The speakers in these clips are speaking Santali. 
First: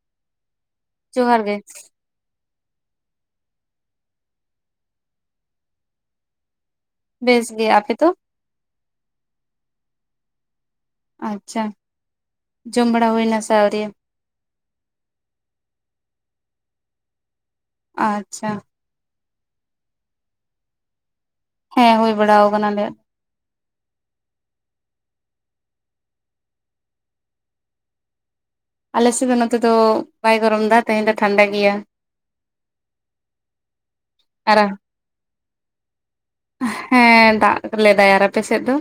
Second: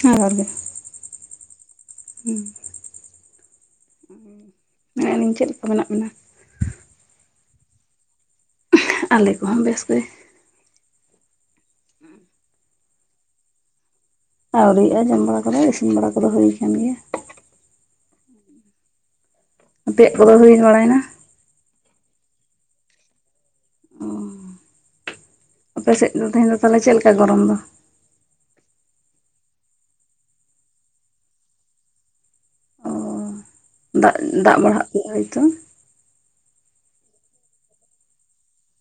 ᱦᱮᱸ ᱡᱚᱦᱟᱨ ᱜᱮ᱾ ᱡᱚᱦᱟᱨ ᱜᱮ᱾ ᱦᱩᱸ, ᱢᱮᱱᱮᱜ ᱟᱹᱞᱤᱧ ᱪᱮᱫ ᱞᱮᱠᱟ ᱢᱮᱱᱟᱜ ᱵᱤᱱᱟ? ᱵᱮᱥ ᱜᱮ᱾ ᱟᱯᱮ ᱫᱚ? ᱟᱞᱮ ᱠᱚᱦᱚᱸ ᱵᱮᱥ ᱛᱮ᱾ ᱟᱪᱪᱷᱟ, ᱡᱚᱢ ᱵᱟᱲᱟ ᱦᱩᱭᱱᱟ ᱥᱮ ᱟᱹᱣᱨᱤᱭᱟ? ᱟᱹᱣᱨᱤᱜᱼᱟ ᱡᱚᱢ ᱵᱟᱲᱟ ᱠᱚᱫᱚ ᱤᱥᱤᱱ ᱵᱟᱲᱟ ᱠᱚᱫᱚ ᱦᱩᱭ ᱟᱠᱟᱱ ᱜᱮᱭᱟ᱾ ᱟᱪᱪᱷᱟ᱾ ᱟᱯᱮᱭᱟᱜ ᱠᱚᱫᱚ ᱦᱩᱭ ᱵᱟᱲᱟᱭᱮᱱᱟ? ᱦᱮᱸ ᱦᱩᱭ ᱵᱟᱲᱟ ᱟᱠᱟᱱᱟ ᱟᱞᱮᱭᱟᱜ ᱾ ᱟᱯᱮᱥᱮᱫ ᱫᱚ ᱛᱮᱦᱮᱧ ᱫᱚ ᱛᱟᱦᱚᱞᱮ ᱪᱮᱫ ᱞᱮᱠᱟ ᱜᱚᱨᱚᱢ ᱫᱚ ᱾ ᱟᱞᱮ ᱥᱮᱫ ᱫᱚ ᱱᱚᱛᱮ ᱫᱚ ᱵᱟᱭ ᱜᱚᱨᱚᱢ ᱮᱫᱟ ᱛᱮᱦᱮᱧ ᱫᱚ ᱴᱷᱟᱱᱰᱟ ᱜᱮᱭᱟ ᱾ ᱚ ᱫᱟᱜ ᱫᱟᱜ ᱟᱨ ᱵᱟᱲᱟ ᱦᱟᱜ ᱯᱮᱭᱟᱭᱛᱚ ᱾ ᱦᱮᱸ ᱫᱟᱜ ᱞᱮᱫᱟᱭ, ᱟᱨ ᱟᱯᱮ ᱥᱮᱫ ᱫᱚ?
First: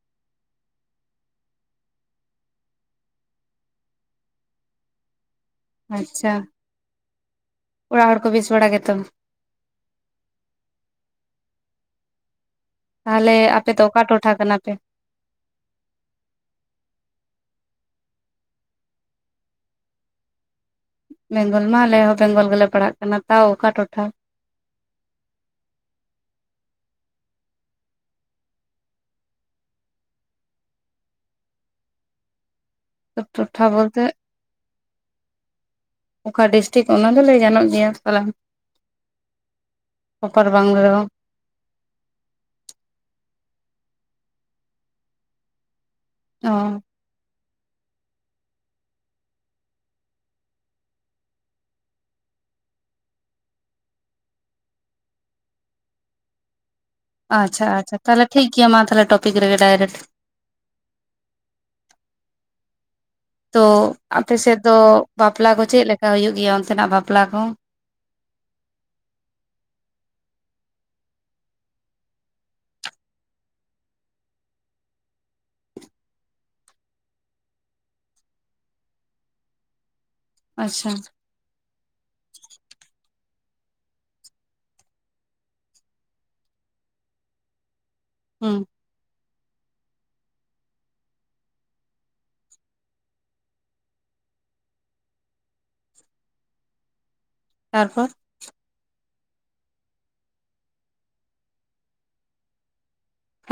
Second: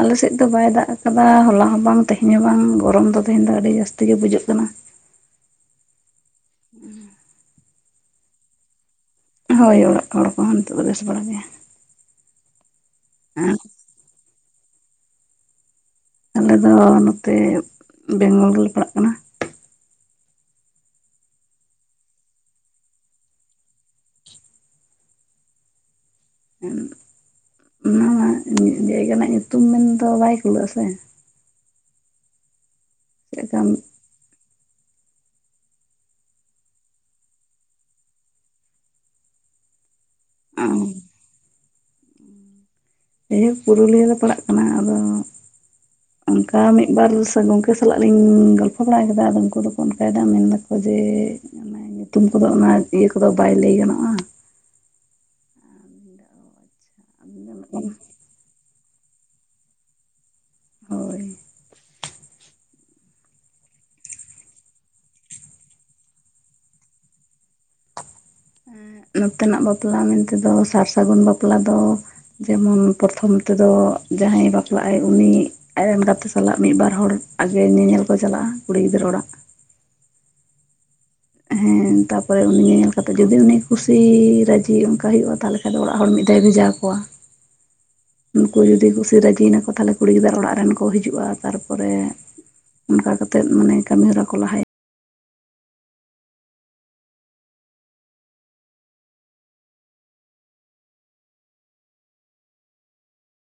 ᱟᱞᱮ ᱥᱮᱫ ᱫᱚ ᱵᱟᱭ ᱫᱟᱜ ᱟᱠᱟᱫᱟ ᱦᱚᱞᱟ ᱦᱚᱸ ᱵᱟᱝ ᱛᱮᱦᱮᱧ ᱦᱚᱸ ᱵᱟᱝ ᱜᱚᱨᱚᱢ ᱫᱚ ᱛᱮᱦᱮᱧ ᱫᱚ ᱟᱹᱰᱤ ᱡᱟᱹᱥᱛᱤ ᱜᱮ ᱵᱩᱡᱟᱹᱜ ᱠᱟᱱᱟ ᱾ ᱟᱪᱪᱷᱟ, ᱚᱲᱟᱜ ᱦᱚᱲ ᱠᱚ ᱵᱮᱥ ᱵᱟᱲᱟ ᱜᱮᱛᱚ? ᱦᱳᱭ ᱚᱲᱟᱜ ᱦᱚᱲ ᱠᱚᱦᱚᱸ ᱱᱤᱛᱚᱜ ᱫᱚ ᱵᱮᱥ ᱵᱟᱲᱟ ᱜᱮ ᱾ ᱛᱟᱦᱚᱞᱮ ᱟᱯᱮ ᱫᱚ ᱚᱠᱟ ᱴᱚᱴᱷᱟ ᱠᱟᱱᱟ ᱯᱮ? ᱟᱞᱮ ᱫᱚ ᱱᱚᱛᱮ ᱵᱮᱝᱜᱚᱞ ᱨᱮᱞᱮ ᱯᱟᱲᱟᱜ ᱠᱟᱱᱟ ᱾ ᱵᱮᱝᱜᱚᱞ ᱢᱟ ᱟᱞᱮ ᱦᱚᱸ ᱵᱮᱝᱜᱚᱞ ᱜᱮᱞᱮ ᱯᱟᱲᱦᱟᱜ ᱠᱟᱱᱟ ᱛᱟᱣ ᱚᱠᱟ ᱴᱚᱴᱷᱟ ᱾ ᱚᱱᱟ ᱢᱟ ᱡᱟᱭᱜᱟ ᱨᱮᱱᱟᱜ ᱧᱩᱛᱩᱢ ᱢᱮᱱᱫᱚ ᱵᱟᱭ ᱠᱩᱞᱟᱹᱜ-ᱟ ᱥᱮ? ᱪᱮᱫ ᱞᱮᱠᱟᱢ ᱴᱚᱴᱷᱟ ᱵᱚᱞᱛᱮ [inaudible] ᱚᱠᱟ ᱰᱤᱥᱴᱤᱠ ᱚᱱᱟ ᱫᱚ ᱞᱟᱹᱭ ᱜᱟᱱᱚᱜ ᱜᱮᱭᱟ ᱯᱟᱞᱮ ᱾ ᱯᱨᱚᱯᱟᱨ ᱵᱟᱝ ᱨᱮᱦᱚᱸ ᱾ ᱮᱦᱳ ᱯᱩᱨᱩᱞᱤᱭᱟᱹ ᱞᱮ ᱯᱟᱲᱟᱜ ᱠᱟᱱᱟ ᱟᱫᱚ ᱚ ᱚᱱᱠᱟ ᱢᱤᱫ ᱵᱟᱨ ᱥᱟᱹᱜᱚ ᱩᱱᱠᱩ ᱥᱟᱞᱟᱜ ᱞᱤᱧ ᱜᱚᱞᱯᱷᱚ ᱵᱟᱲᱟᱣ ᱠᱟᱫᱟ ᱟᱫᱚ ᱩᱱᱠᱩ ᱫᱚᱠᱚ ᱚᱱᱠᱟᱭᱮᱫᱟ ᱢᱮᱱ ᱫᱟᱠᱚ ᱡᱮ ᱧᱩᱛᱩᱢ ᱠᱚᱫᱚ ᱚᱱᱟ ᱤᱭᱟᱹ ᱠᱚᱫᱚ ᱵᱟᱭ ᱞᱟᱹᱭ ᱜᱟᱱᱚᱜᱼᱟ ᱾ ᱟᱪᱪᱷᱟ ᱟᱪᱪᱷᱟ ᱛᱟᱦᱚᱞᱮ ᱴᱷᱤᱠ ᱜᱮᱭᱟ ᱢᱟ ᱛᱟᱦᱞᱮ ᱴᱚᱯᱤᱠ ᱨᱮᱜᱮ ᱰᱟᱭᱨᱮᱴ ᱾ ᱦᱳᱭ ᱾ ᱛᱚ ᱟᱯᱮ ᱥᱮᱫ ᱫᱚ ᱵᱟᱯᱞᱟ ᱠᱚ ᱪᱮᱫ ᱞᱮᱠᱟ ᱦᱩᱭᱩᱜ ᱜᱮᱭᱟ ᱚᱱᱛᱮᱱᱟᱜ ᱵᱟᱯᱞᱟ ᱠᱚ? ᱱᱚᱛᱮ ᱱᱟᱜ ᱵᱟᱯᱞᱟ ᱢᱮᱱ ᱛᱮᱫᱚ ᱥᱟᱨ ᱥᱟᱹᱜᱩᱱ ᱵᱟᱯᱞᱟ ᱫᱚ ᱡᱮᱢᱚᱱ ᱯᱨᱚᱛᱷᱚᱢ ᱛᱮᱫᱚ ᱡᱟᱦᱟᱸᱭ ᱵᱟᱯᱞᱟᱜ ᱟᱭ ᱩᱱᱤ ᱟᱡ ᱨᱮᱱ ᱜᱟᱛᱮ ᱥᱟᱞᱟᱜ ᱢᱤᱫ ᱵᱟᱨ ᱦᱚᱲ ᱟᱜᱮ ᱧᱮᱧᱮᱞ ᱠᱚ ᱪᱟᱞᱟᱜᱼᱟ ᱠᱩᱲᱤ ᱜᱤᱫᱽᱨᱟᱹ ᱚᱲᱟᱜ ᱾ ᱟᱪᱪᱷᱟ ᱾ ᱦᱮᱸ ᱛᱟᱯᱚᱨᱮ ᱩᱱᱤ ᱧᱮ-ᱧᱮᱞ ᱠᱟᱛᱮ ᱡᱩᱫᱤ ᱩᱱᱤ ᱠᱩᱥᱤ ᱨᱟᱹᱡᱤ ᱚᱱᱠᱟ ᱦᱩᱭᱩᱜᱼᱟ ᱛᱟᱦᱚᱞᱮ ᱠᱷᱟᱡ ᱫᱚ ᱚᱲᱟᱜ ᱦᱚᱲ ᱢᱤᱫ ᱫᱷᱟᱣ ᱵᱷᱮᱡᱟ ᱠᱚᱣᱟ, ᱦᱩᱸ ᱩᱱᱠᱩ ᱡᱩᱫᱤ ᱠᱩᱥᱤ ᱨᱟᱹᱡᱤᱭᱱᱟᱠᱚ ᱛᱟᱦᱚᱞᱮ ᱠᱩᱲᱤ ᱜᱤᱫᱽᱟᱹᱨ ᱚᱲᱟᱜ ᱨᱮᱱ ᱠᱚ ᱦᱤᱡᱩᱜᱼᱟ, ᱛᱟᱨᱯᱚᱨᱮ ᱚᱱᱠᱟ ᱠᱟᱛᱮᱫ ᱢᱟᱱᱮ ᱠᱟᱹᱢᱤ ᱦᱚᱨᱟ ᱠᱚ ᱞᱟᱦᱟᱭᱟ ᱾ ᱛᱟᱨᱯᱚᱨ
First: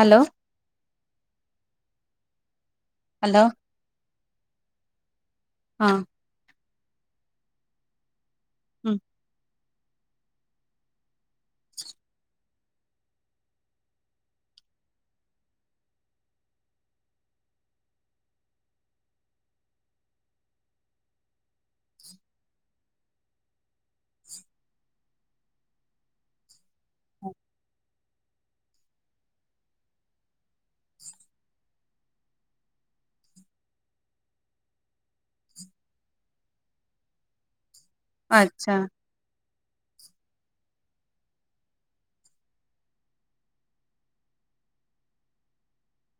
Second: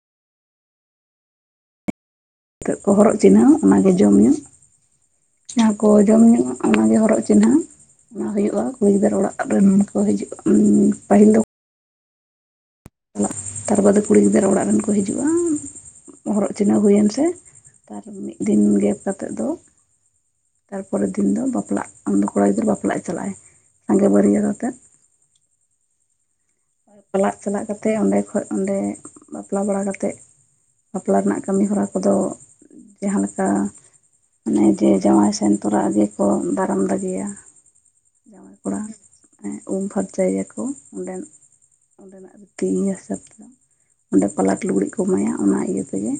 ᱦᱮᱞᱳ ᱾ ᱱᱤᱛᱚᱜ ᱠᱚ ᱦᱚᱨᱚᱜ ᱦᱮᱞᱳ ᱪᱤᱱᱦᱟᱹᱣ ᱚᱱᱟ ᱜᱮ ᱡᱚᱢ ᱧᱩ ᱡᱟᱦᱟᱸ ᱠᱚ ᱦᱚᱸ ᱡᱚᱢ ᱧᱩᱜ-ᱟ ᱚᱱᱟᱱᱜᱮ ᱦᱚᱨᱚᱜ ᱪᱤᱱᱦᱟᱹ ᱚᱱᱟ ᱦᱩᱭᱩᱜᱼᱟ ᱠᱩᱲᱤ ᱦᱩᱸ ᱜᱤᱫᱟᱹᱨ ᱚᱲᱟᱜ ᱨᱮᱱ ᱦᱚᱲ ᱠᱚ ᱦᱤᱡᱩᱜᱼᱟ ᱯᱟᱹᱦᱤᱞ ᱫᱚ ᱾ ᱪᱟᱞᱟᱜ ᱛᱟᱨ ᱵᱟᱫᱮ ᱠᱩᱲᱤ ᱜᱤᱫᱽᱨᱟᱹ ᱚᱲᱟᱜ ᱨᱮᱱ ᱠᱚ ᱦᱤᱡᱩᱜᱼᱟ ᱾ ᱦᱚᱨᱚᱜ ᱪᱤᱱᱦᱟᱹᱣ ᱦᱩᱭᱮᱱ ᱥᱮ, ᱛᱟᱨ ᱢᱤᱫ ᱫᱤᱱ ᱜᱮᱯ ᱠᱟᱛᱮᱫ ᱫᱚ ᱛᱟᱨᱯᱚᱨᱮᱨ ᱫᱤᱱ ᱫᱚ ᱵᱟᱯᱞᱟᱜ ᱟᱢᱫᱚ ᱠᱚᱲᱟ ᱜᱤᱫᱽᱨᱟᱹ ᱵᱟᱯᱞᱟᱜ ᱮ ᱪᱟᱞᱟᱜᱼᱟᱭ ᱥᱟᱸᱜᱮ ᱵᱟᱹᱨᱭᱟᱹᱛ ᱟᱛᱮᱫ ᱾ ᱪᱟᱞᱟᱜ ᱪᱟᱞᱟᱜ ᱠᱟᱛᱮ ᱚᱸᱰᱮ ᱠᱷᱥᱡ ᱚᱸᱰᱮ ᱵᱟᱯᱞᱟ ᱵᱟᱲᱟ ᱠᱟᱛᱮᱫ ᱵᱟᱯᱞᱟ ᱨᱮᱱᱟᱜ ᱠᱟᱹᱢᱤ ᱦᱚᱨᱟ ᱠᱚᱫᱚ ᱡᱟᱦᱟᱸ ᱞᱮᱠᱟ ᱚᱱᱮ ᱡᱮ ᱡᱟᱶᱟᱭ ᱥᱮᱱ ᱛᱚᱨᱟᱜ ᱜᱮ ᱠᱚ ᱫᱟᱨᱟᱢ ᱫᱟᱜᱮᱭᱟ ᱾ ᱡᱟᱶᱟᱭ ᱟᱪᱪᱷᱟ ᱠᱚᱲᱟ ᱮᱸ ᱩᱢ ᱯᱷᱟᱨᱪᱟᱭᱮᱭᱟ ᱠᱚ ᱚᱸᱰᱮᱱ ᱚᱸᱰᱮᱱᱟᱜ ᱨᱤᱛᱤ ᱤᱭᱟᱹ ᱦᱤᱥᱟᱹᱵ ᱛᱮ ᱾ ᱚᱸᱰᱮ ᱯᱟᱞᱟᱠ ᱞᱩᱜᱽᱲᱤᱡ ᱠᱚ ᱮᱢᱟᱭᱟ ᱚᱱᱟ ᱤᱭᱟᱹ ᱛᱮᱜᱮ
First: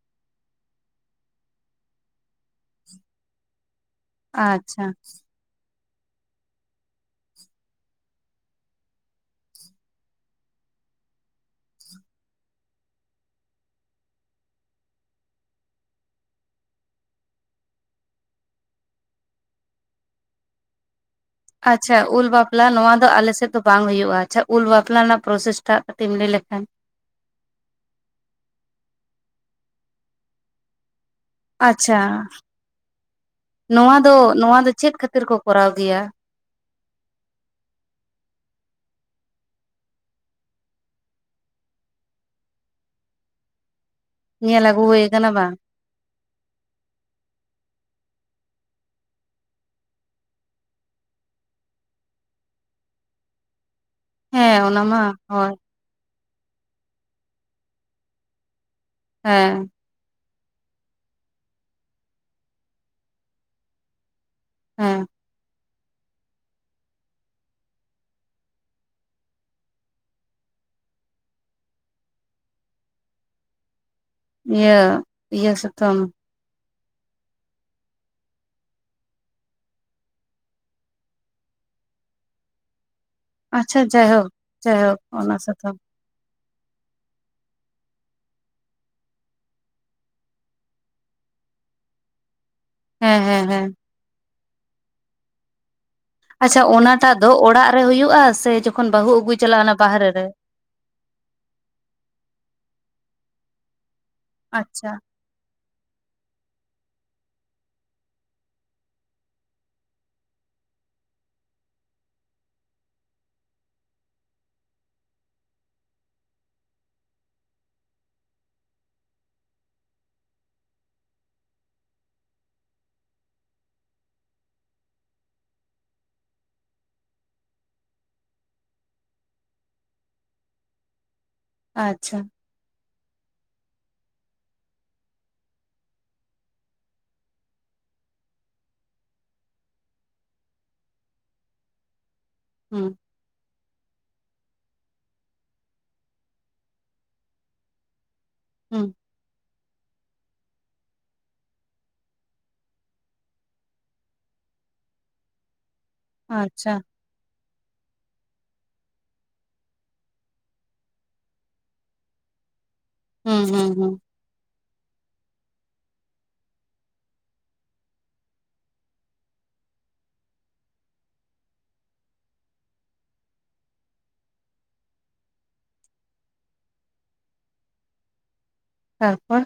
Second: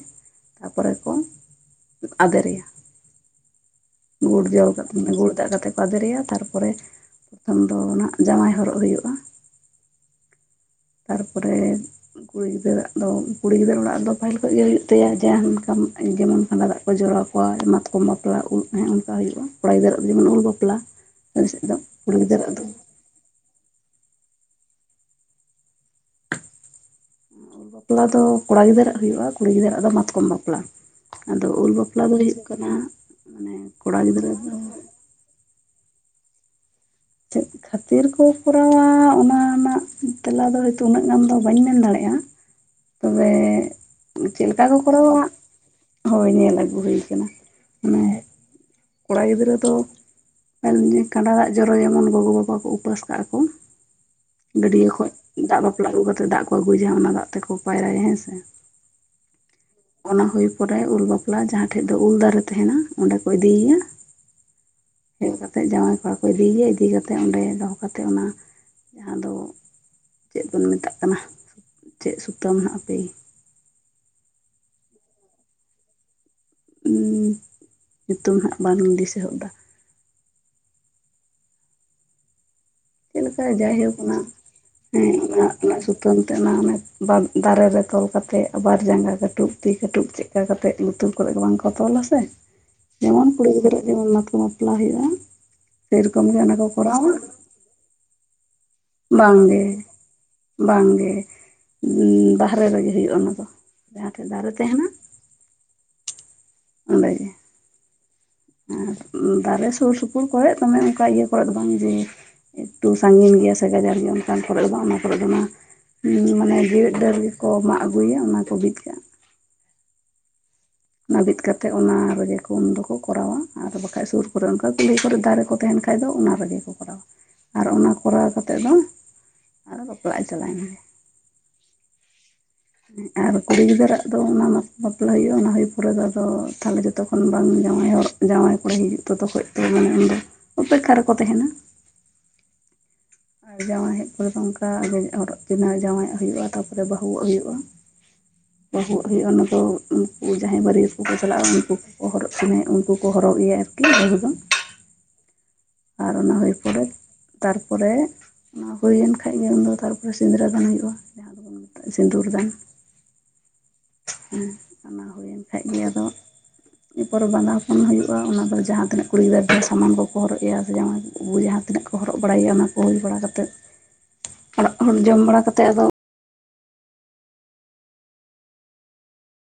ᱛᱟᱨᱯᱚᱨᱮ ᱠᱚ ᱟᱫᱮᱨᱮᱭᱟ ᱾ ᱜᱩᱲ ᱡᱚᱣ ᱟᱪᱪᱷᱟ ᱠᱟᱛᱮ ᱜᱩᱲ ᱫᱟᱜ ᱠᱟᱛᱮᱜ ᱟᱫᱮᱨᱮᱭᱟ ᱛᱟᱨᱯᱚᱨᱮ ᱯᱚᱛᱷᱚᱢ ᱫᱚ ᱱᱟᱦᱟᱜ ᱡᱟᱶᱟᱭ ᱦᱚᱨᱚᱜ ᱦᱩᱭᱩᱜᱼᱟ ᱛᱟᱨᱯᱚᱨᱮ ᱠᱩᱲᱤ ᱜᱤᱫᱽᱨᱟᱹᱜ ᱫᱚ ᱠᱩᱲᱤ ᱜᱤᱫᱽᱨᱟᱹ ᱚᱲᱟᱜ ᱨᱮᱫᱚ ᱯᱟᱹᱦᱤᱞ ᱠᱷᱚᱡ ᱜᱮ ᱦᱩᱭᱩᱜ ᱛᱟᱭᱟ ᱡᱟᱦᱟᱸᱠᱟᱢ ᱡᱮᱢᱚᱱ ᱠᱷᱟᱸᱰᱟ ᱫᱟᱜ ᱠᱚ ᱡᱚᱨᱚ ᱣᱟ ᱢᱟᱛᱠᱚᱢ ᱵᱟᱯᱞᱟ [inaudible] ᱚᱱᱠᱟ ᱦᱩᱭᱩᱜᱼᱟ ᱠᱚᱲᱟ ᱜᱤᱫᱽᱨᱟᱹ ᱫᱚ ᱡᱮᱢᱚᱱ ᱩᱞ ᱵᱟᱯᱞᱟ ᱟᱞᱮ ᱥᱮᱫ ᱫᱚ ᱟᱪᱪᱷᱟ ᱠᱩᱲᱤ ᱩᱞ ᱜᱤᱫᱽᱨᱟᱹᱣᱟᱜ ᱵᱟᱯᱞᱟ ᱱᱚᱣᱟ ᱫᱚ ᱟᱞᱮᱥᱮᱜ ᱫᱚ ᱵᱟᱝ ᱦᱩᱭᱩᱜᱼᱟ ᱟᱪᱪᱷᱟ ᱩᱞ ᱵᱟᱯᱞᱟ ᱨᱮᱱᱟᱜ ᱯᱨᱚᱥᱮᱥᱴᱟᱜ ᱠᱟᱹᱴᱤᱢ ᱮᱢ ᱞᱟᱹᱭ ᱞᱮᱠᱷᱟᱱ ᱵᱟᱯᱞᱟ ᱫᱚ ᱠᱚᱲᱟ ᱜᱤᱫᱽᱨᱟᱹ ᱟᱜ ᱦᱩᱭᱩᱜᱼᱟ ᱠᱩᱲᱤ ᱜᱤᱫᱽᱨᱟᱹ ᱟᱜ ᱫᱚ ᱢᱟᱛᱠᱚᱢ ᱵᱟᱯᱞᱟ᱾ ᱟᱫᱚ ᱩᱞ ᱟᱪᱪᱷᱟ ᱵᱟᱯᱞᱟ ᱫᱚ ᱦᱩᱭᱩᱜ ᱠᱟᱱᱟ ᱢᱟᱱᱮ ᱱᱚᱣᱟ ᱠᱚᱲᱟ ᱜᱤᱫᱽᱨᱟᱹ ᱫᱚ ᱱᱚᱣᱟ ᱪᱮᱫ ᱠᱷᱟᱹᱛᱤᱨ ᱠᱚ ᱠᱚᱨᱟᱣ ᱜᱮᱭᱟ᱾ ᱪᱮᱫ ᱠᱷᱟᱹᱛᱤᱨ ᱠᱚ ᱠᱚᱨᱟᱣᱟ ᱚᱱᱟ ᱨᱮᱱᱟᱜ ᱛᱮᱞᱟ ᱫᱚ ᱦᱚᱭᱛᱚ ᱩᱱᱟᱹᱜ ᱜᱟᱱ ᱫᱚ ᱵᱟᱹᱧ ᱢᱮᱱ ᱫᱟᱲᱮᱜᱼᱟ᱾ ᱛᱚᱵᱮ ᱪᱮᱜ ᱞᱮᱠᱟ ᱧᱮᱞ ᱠᱚ ᱟᱹᱜᱩ ᱦᱩᱭ ᱠᱚᱨᱟᱣᱟ ᱟᱠᱟᱱᱟ ᱦᱟᱜ? ᱵᱟᱝ ᱦᱳᱭ ᱧᱮᱞ ᱟᱹᱜᱩ ᱦᱩᱭ ᱠᱟᱱᱟ ᱢᱟᱱᱮ ᱠᱚᱲᱟ ᱜᱤᱫᱽᱨᱟᱹ ᱫᱚ [inaudible] ᱠᱟᱸᱰᱟ ᱫᱟᱜ ᱡᱚ ᱚᱭ ᱡᱮᱚᱱ ᱜᱚᱜᱚ ᱵᱟᱵᱟ ᱠᱚ ᱩᱯᱟᱹᱥ ᱠᱟᱜᱼᱟ ᱠᱚ ᱦᱮᱸ ᱚᱱᱟ ᱜᱟᱹᱰᱭᱟᱹ ᱢᱟ ᱠᱷᱚᱡ ᱦᱳᱭ ᱫᱟᱜ ᱵᱟ ᱲᱟᱜ ᱟᱹᱜᱩ ᱠᱟᱛᱮᱜ ᱫᱟᱜ ᱠᱚ ᱟᱹᱜᱩᱡᱟ ᱚᱱᱟ ᱫᱟᱜ ᱛᱮᱠᱚ ᱯᱟᱭᱨᱟᱭᱟ ᱦᱮᱸ ᱥᱮ᱾ ᱦᱮᱸ ᱚᱱᱟ ᱦᱩᱭ ᱯᱚᱨᱮ ᱩᱞ ᱵᱟᱯᱞᱟ ᱡᱟᱦᱟᱸᱴᱷᱮᱡ ᱫᱚ ᱩᱞ ᱫᱟᱨᱮ ᱛᱟᱦᱮᱱᱟ ᱚᱸᱰᱮ ᱠᱚ ᱤᱫᱤᱭᱭᱟ ᱦᱮᱸ ᱦᱳᱭᱳᱜ ᱠᱟᱛᱮᱜ ᱡᱟᱶᱟᱭ ᱠᱚᱣᱟ ᱠᱚ ᱤᱫᱤᱭᱭᱟ ᱤᱫᱤ ᱠᱟᱛᱮᱜ ᱚᱸᱰᱮ ᱫᱚᱦᱚ ᱠᱟᱛᱮᱜ ᱚᱱᱟ ᱡᱟᱦᱟᱸ ᱫᱚ ᱪᱮᱫ ᱵᱚᱱ ᱢᱮᱛᱟᱜ ᱠᱟᱱᱟ? ᱪᱮᱫ ᱥᱩᱛᱟᱹᱢ ᱦᱟᱜ ᱦᱟᱯᱮ ᱤᱭᱟᱹ ᱤᱭᱟᱹ ᱥᱩᱛᱟᱹᱢ ᱩᱸ ᱧᱩᱛᱩᱢ ᱦᱟᱸᱜ ᱵᱟᱝᱞᱤᱧ ᱫᱤᱥᱟᱹ ᱦᱚᱫᱼᱫᱟ᱾ ᱪᱮᱜ ᱞᱮᱠᱟ ᱟᱪᱪᱷᱟ ᱡᱟᱭᱦᱳᱠ ᱚᱱᱟ ᱡᱟᱭᱦᱳᱠ ᱦᱮᱸ ᱚᱱᱟ ᱥᱟᱛᱟᱢ ᱚᱱᱟ ᱥᱩ ᱛᱟᱹᱢ ᱛᱮ ᱚᱱᱟ ᱚᱱᱮ ᱵᱟ ᱫᱟᱨᱮ ᱨᱮ ᱛᱚᱞ ᱠᱟᱛᱮᱜ ᱟᱵᱟᱨ ᱡᱟᱸᱜᱟ ᱠᱟᱹᱴᱩᱵ ᱛᱤ ᱠᱟᱹᱴᱩᱵ ᱪᱮᱜ ᱠᱟ ᱠᱟᱛᱮᱜ ᱞᱩᱛᱩᱨ ᱠᱚᱨᱮᱜ ᱜᱮ ᱵᱟᱝᱠᱚ ᱛᱚᱞᱟ ᱥᱮ ᱦᱮᱸ ᱡᱮᱢᱚᱱ ᱦᱮᱸ ᱠᱩᱲᱤ ᱦᱮᱸ ᱜᱤᱫᱽᱨᱟᱹᱣᱟᱜ ᱡᱮᱢᱚᱱ ᱢᱟᱛᱠᱚᱢ ᱵᱟᱯᱞᱟ ᱦᱩᱭᱩᱜᱼᱟ ᱥᱮᱨᱚᱠᱚᱢ ᱜᱮ ᱚᱱᱟ ᱟᱪᱪᱷᱟ ᱠᱚ ᱠᱚᱨᱟᱣᱟ ᱚᱱᱟᱴᱟᱜ ᱫᱚ ᱚᱲᱟᱜ ᱨᱮ ᱦᱩᱭᱩᱜᱼᱟ ᱥᱮ ᱡᱚᱠᱷᱚᱱ ᱵᱟᱹᱦᱩ ᱟᱹᱜᱩ ᱪᱟᱞᱟᱜ ᱵᱟᱝᱜᱮ ᱚᱱᱟ ᱵᱟᱦᱨᱮ ᱨᱮ? ᱵᱟᱝᱜᱮ ᱩᱸ ᱵᱟᱦᱨᱮ ᱨᱮᱜᱮ ᱦᱩᱭᱩᱜᱼᱟ ᱚᱱᱟ ᱫᱚ, ᱡᱟᱦᱟᱸᱴᱷᱮᱜ ᱫᱟᱨᱮ ᱛᱟᱦᱮᱱᱟ ᱟᱪᱪᱷᱟ ᱚᱸᱰᱮ ᱜᱮ᱾ ᱟᱨ ᱫᱟᱨᱮ ᱥᱩᱨ ᱥᱩᱯᱩᱨ ᱠᱚᱨᱮᱡ ᱫᱚᱢᱮ ᱚᱝᱠᱟ ᱤᱭᱟᱹ ᱠᱚᱨᱮᱫ ᱫᱚ ᱵᱟᱝ ᱡᱮ ᱮᱠᱴᱩ ᱥᱟᱺᱜᱤᱧ ᱜᱮᱭᱟ ᱥᱮ ᱜᱟᱡᱟᱲ ᱜᱮᱭᱟ ᱚᱝᱠᱟᱱ ᱠᱚᱨᱮᱡ ᱫᱚ ᱵᱟᱝ ᱚᱱᱟ ᱠᱚᱨᱮ ᱫᱚ ᱢᱟ ᱦᱩᱸ ᱢᱟᱱᱮ ᱡᱮᱣᱮᱫ ᱰᱟᱹᱨ ᱜᱮᱠᱚ ᱢᱟᱜ ᱟᱹᱜᱩᱭᱟ ᱚᱱᱟ ᱠᱚ ᱵᱤᱫ ᱠᱟᱜᱼᱟ᱾ ᱚᱱᱟ ᱵᱤᱫ ᱠᱟᱛᱮᱫ ᱚᱱᱟ ᱨᱮᱜᱮ ᱠᱚ ᱩᱱ ᱫᱚᱠᱚ ᱠᱚᱨᱟᱣᱟ ᱟᱨ ᱵᱟᱠᱷᱟᱡ ᱥᱩᱨ ᱠᱚᱨᱮ ᱚᱝᱠᱟ ᱠᱩᱞᱦᱤ ᱠᱚᱨᱮ ᱫᱟᱨᱮ ᱠᱚ ᱛᱟᱦᱮᱱ ᱠᱷᱟᱡ ᱫᱚ ᱚᱱᱟ ᱨᱮᱜᱮ ᱠᱚ ᱠᱚᱨᱟᱣᱟ, ᱟᱨ ᱚᱱᱟ ᱠᱚᱨᱟᱣ ᱠᱟᱛᱮ ᱫᱚ ᱟᱨᱚ ᱵᱟᱯᱞᱟᱜ ᱪᱟᱞᱟᱭᱱᱟ᱾ ᱟᱪᱪᱷᱟ ᱟᱨ ᱠᱩᱲᱤ ᱜᱤᱫᱽᱟᱹᱨ ᱟᱜ ᱫᱚ ᱚᱱᱟ ᱢᱟ ᱵᱟᱯᱞᱟ ᱦᱩᱭᱩᱜᱼᱟ ᱚᱱᱟ ᱦᱩᱭ ᱯᱚᱨᱮ ᱫᱚ ᱟᱫᱚ ᱛᱟᱦᱚᱞᱮ ᱡᱚᱛᱚ ᱠᱷᱚᱱ ᱵᱟᱝ ᱡᱟᱶᱟᱭ ᱦᱚᱨᱚᱜ ᱡᱟᱶᱟᱭ ᱠᱚᱲᱟ ᱦᱤᱡᱩᱜ ᱛᱚᱛᱚᱠᱷᱚᱡ ᱛᱚ ᱢᱟᱱᱮ ᱩᱱ ᱫᱚ ᱚᱯᱮᱠᱠᱷᱟ ᱨᱮᱠᱚ ᱛᱟᱦᱮᱱᱟ᱾ ᱦᱩᱸ ᱟᱨ ᱡᱟᱶᱟᱭ ᱦᱮᱡ ᱯᱚᱨᱮ ᱫᱚ ᱚᱝᱠᱟ ᱦᱚᱨᱚᱜ ᱪᱤᱱᱣᱟᱹ ᱡᱟᱶᱟᱭ ᱦᱩᱭᱩᱜᱼᱟ, ᱛᱟᱯᱚᱨᱮ ᱵᱟᱹᱦᱩᱣᱟᱜ ᱦᱩᱭᱩᱜᱼᱟ᱾ ᱦᱩᱸ ᱵᱟᱹᱦᱩᱣᱟᱜ ᱦᱩᱭᱩᱜᱼᱟ ᱚᱱᱟ ᱫᱚ ᱩ ᱡᱟᱦᱟᱸᱭ ᱵᱟᱹᱨᱭᱟᱹᱛ ᱠᱚ ᱠᱚ ᱪᱟᱞᱟᱜᱼᱟ ᱩᱝᱠᱩ ᱠᱚᱠᱚ ᱦᱚᱨᱚᱜ ᱠᱤᱱᱟᱹᱭ ᱩᱝᱠᱩ ᱠᱚ ᱦᱚᱨᱚᱜ ᱮᱭᱟ ᱟᱨᱠᱤ ᱵᱟᱹᱦᱩ ᱫᱚ᱾ ᱟᱨ ᱚᱱᱟ ᱦᱩᱭ ᱟᱪᱪᱷᱟ ᱯᱚᱨᱮ ᱛᱟᱨᱯᱚᱨᱮ ᱚᱱᱟ ᱦᱩᱭᱮᱱ ᱠᱷᱟᱡ ᱜᱮ ᱩᱱᱫᱚ ᱛᱟᱨᱯᱚᱨᱮ ᱥᱤᱸᱫᱽᱨᱟᱹ ᱫᱟᱱ ᱦᱩᱭᱩᱜ-ᱟ, ᱡᱟᱦᱟᱸ ᱫᱚ ᱵᱚᱱ ᱢᱮᱛᱟᱜ ᱥᱤᱸᱫᱩᱨ ᱫᱟᱱ ᱾ ᱦᱩᱸ ᱦᱩᱸ ᱦᱩᱸ ᱾ ᱦᱩᱸ ᱚᱱᱟ ᱦᱩᱭᱮᱱ ᱠᱷᱟᱡ ᱜᱮ ᱟᱫᱚ ᱤᱱᱟᱹ ᱯᱚᱨᱮ ᱵᱟᱸᱫᱟᱯᱚᱱ ᱦᱩᱭᱩᱜᱼᱟ ᱚᱱᱟ ᱫᱚ ᱡᱟᱦᱟᱸ ᱛᱤᱱᱟᱹᱜ ᱠᱩᱲᱤ ᱜᱤᱫᱨᱟᱹ ᱥᱟᱢᱟᱱ ᱠᱚᱠᱚ ᱦᱚᱨᱚᱜ ᱮᱭᱟ ᱡᱟᱶᱟᱭᱚ ᱡᱟᱦᱟᱸ ᱛᱤᱱᱟᱹᱜ ᱠᱚ ᱦᱚᱨᱚᱜ ᱵᱟᱲᱟᱭᱮᱭᱟ ᱚᱱᱟ ᱠᱚ ᱦᱩᱭ ᱵᱟᱲᱟ ᱠᱟᱛᱮᱫ ᱚᱲᱟᱜ ᱦᱚᱲ ᱡᱚᱢ ᱵᱟᱲᱟ ᱠᱟᱛᱮᱫ ᱟᱫᱚ ᱛᱟᱨᱯᱚᱨ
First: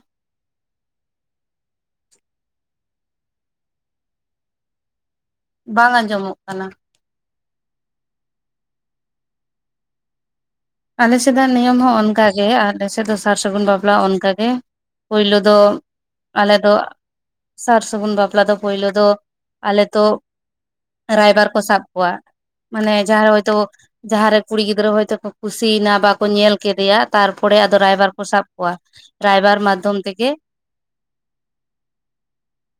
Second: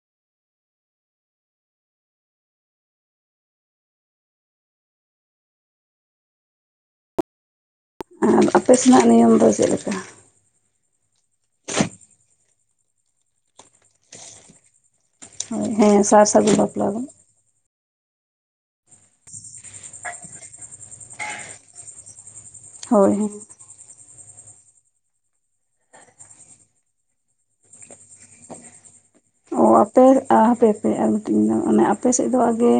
ᱵᱟᱝ ᱟᱸᱡᱚᱢᱚᱜ ᱠᱟᱱᱟ ᱾ ᱟᱫᱚ ᱟᱯᱮ ᱥᱮᱱᱟᱜ ᱱᱤᱭᱚᱢ ᱫᱚ ᱪᱮᱫ ᱞᱮᱠᱟ? ᱟᱞᱮ ᱥᱮᱫᱟᱜ ᱱᱤᱭᱚᱢ ᱦᱚᱸ ᱚᱱᱠᱟ ᱜᱮ ᱟᱞᱮ ᱥᱮᱫ ᱫᱚ ᱥᱟᱨ ᱥᱟᱹᱜᱩᱱ ᱵᱟᱯᱞᱼᱟ ᱚᱱᱠᱟ ᱜᱮ ᱾ ᱯᱳᱭᱞᱳ ᱦᱳᱭ ᱫᱚ ᱦᱮᱸ ᱥᱟᱨ ᱥᱟᱹᱜᱩᱱ ᱟᱞᱮ ᱫᱚ ᱵᱟᱯᱞᱟ ᱥᱟᱨ ᱥᱟᱹᱜᱩᱱ ᱵᱟᱯᱞᱟ ᱫᱚ ᱯᱳᱭᱞᱳ ᱫᱚ ᱟᱞᱮ ᱛᱚ ᱨᱟᱭᱵᱟᱨ ᱠᱚ ᱥᱟᱵ ᱠᱚᱣᱟ ᱾ ᱢᱟᱱᱮ ᱦᱳᱭ ᱡᱟᱦᱟᱸ ᱨᱮ ᱦᱮᱸ ᱦᱚᱳᱭᱛᱳ ᱡᱟᱦᱟᱸᱨᱮ ᱠᱩᱲᱤ ᱜᱤᱫᱽᱨᱟᱹ ᱦᱚᱭᱛᱳ ᱠᱩᱥᱤᱭᱮᱱᱟ ᱵᱟᱠᱚ ᱧᱮᱞ ᱠᱮᱫᱮᱭᱟ ᱛᱟᱨᱯᱚᱨᱮ ᱟᱫᱚ ᱨᱟᱭᱵᱟᱨ ᱠᱚ ᱥᱟᱵ ᱠᱚᱣᱟ ᱾ ᱚ ᱟᱯᱮ ᱦᱟᱯᱮ ᱦᱟᱯᱮ ᱟᱨ ᱢᱴᱤᱝ ᱫᱚ ᱢᱟᱱᱮ ᱟᱯᱮ ᱥᱮᱫ ᱫᱚ ᱟᱜᱮ